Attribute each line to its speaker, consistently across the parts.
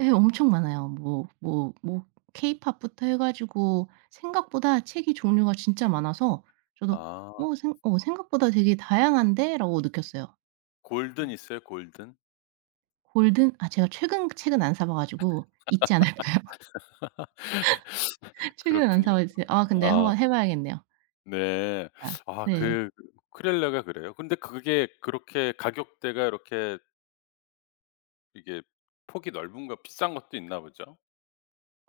Speaker 1: 예 엄청 많아요. 뭐 뭐 뭐 케이팝부터 해 가지고 생각보다 책이 종류가 진짜 많아서 저도
Speaker 2: 아.
Speaker 1: 어 생 '어 생각보다 되게 다양한데?'라고 느꼈어요. 어.
Speaker 2: 골든 있어요, 골든?
Speaker 1: 골든? 아 제가 최근 책은 안 사 봐가지고 있지 않을까요? 책은 안 사
Speaker 2: 그렇군요.
Speaker 1: 봐 이제 아 근데
Speaker 2: 아.
Speaker 1: 한번 해 봐야겠네요.
Speaker 2: 네.
Speaker 1: 아.
Speaker 2: 아
Speaker 1: 네.
Speaker 2: 그 우쿨렐레가 그래요? 근데 그게 그렇게 가격대가 그렇게 이게 폭이 넓은가 비싼 것도 있나 보죠?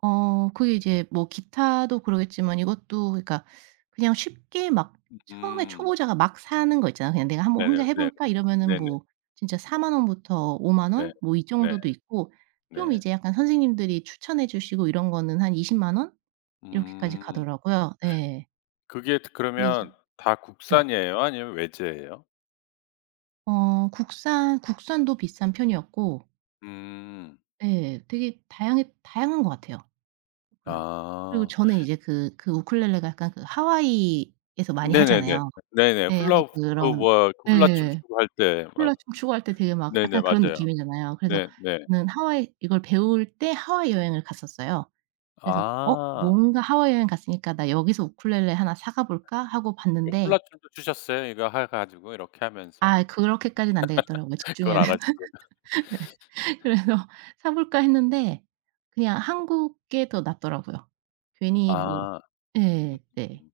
Speaker 1: 어. 그게 이제 뭐 기타도 그러겠지만 이것도 그니까 그냥 쉽게 막 처음에
Speaker 2: 음.
Speaker 1: 초보자가 막 사는 거 있잖아요. '그냥 내가 한번 혼자
Speaker 2: 네네.
Speaker 1: 해
Speaker 2: 네.
Speaker 1: 볼까?' 이러면은
Speaker 2: 네네.
Speaker 1: 뭐 진짜 40,000 원부터 50,000
Speaker 2: 네.
Speaker 1: 원 뭐 이
Speaker 2: 네.
Speaker 1: 정도도 있고 좀
Speaker 2: 네.
Speaker 1: 이제 약간 선생님들이 추천해 주시고 이런 거는 한 200,000 원 이렇게까지
Speaker 2: 음.
Speaker 1: 가더라고요. 예.
Speaker 2: 그게 트
Speaker 1: 근데 이제
Speaker 2: 그러면 다
Speaker 1: 네.
Speaker 2: 국산이에요 아니면 외제예요?
Speaker 1: 어 국산 국산도 비싼 편이었고
Speaker 2: 음.
Speaker 1: 예. 되게 다양해 다양한 것 같아요 보다. 그리고
Speaker 2: 아.
Speaker 1: 저는 이제 그 그 우쿨렐레가 약간 그 하와이에서 많이
Speaker 2: 네네네.
Speaker 1: 하잖아요.
Speaker 2: 네네.
Speaker 1: 예. 약간
Speaker 2: 훌라우 그
Speaker 1: 그런
Speaker 2: 뭐야 훌라춤
Speaker 1: 예.
Speaker 2: 추고할 때 막
Speaker 1: 훌라춤 추고할 때 되게 막
Speaker 2: 네네.
Speaker 1: 약간 그런
Speaker 2: 맞아요.
Speaker 1: 느낌이잖아요. 그래서
Speaker 2: 네 네.
Speaker 1: 저는 하와이 이걸 배울 때 하와이 여행을 갔었어요. 그래서 어
Speaker 2: 아.
Speaker 1: 뭔가 '하와이 여행을 갔으니까 나 여기서 우쿨렐레 1 사 가볼까?' 하고
Speaker 2: 이
Speaker 1: 봤는데
Speaker 2: 훌라춤도 추셨어요 이거 해 가지고 이렇게 하면서?
Speaker 1: 아 그렇게까지는 안되겠더라고요.
Speaker 2: 그건
Speaker 1: 집중해야 돼
Speaker 2: 안 하시고.
Speaker 1: 네. 그래서 사 볼까 했는데 그냥 한국 게 더 낫더라고요. 괜히 뭐
Speaker 2: 아.
Speaker 1: 예. 네.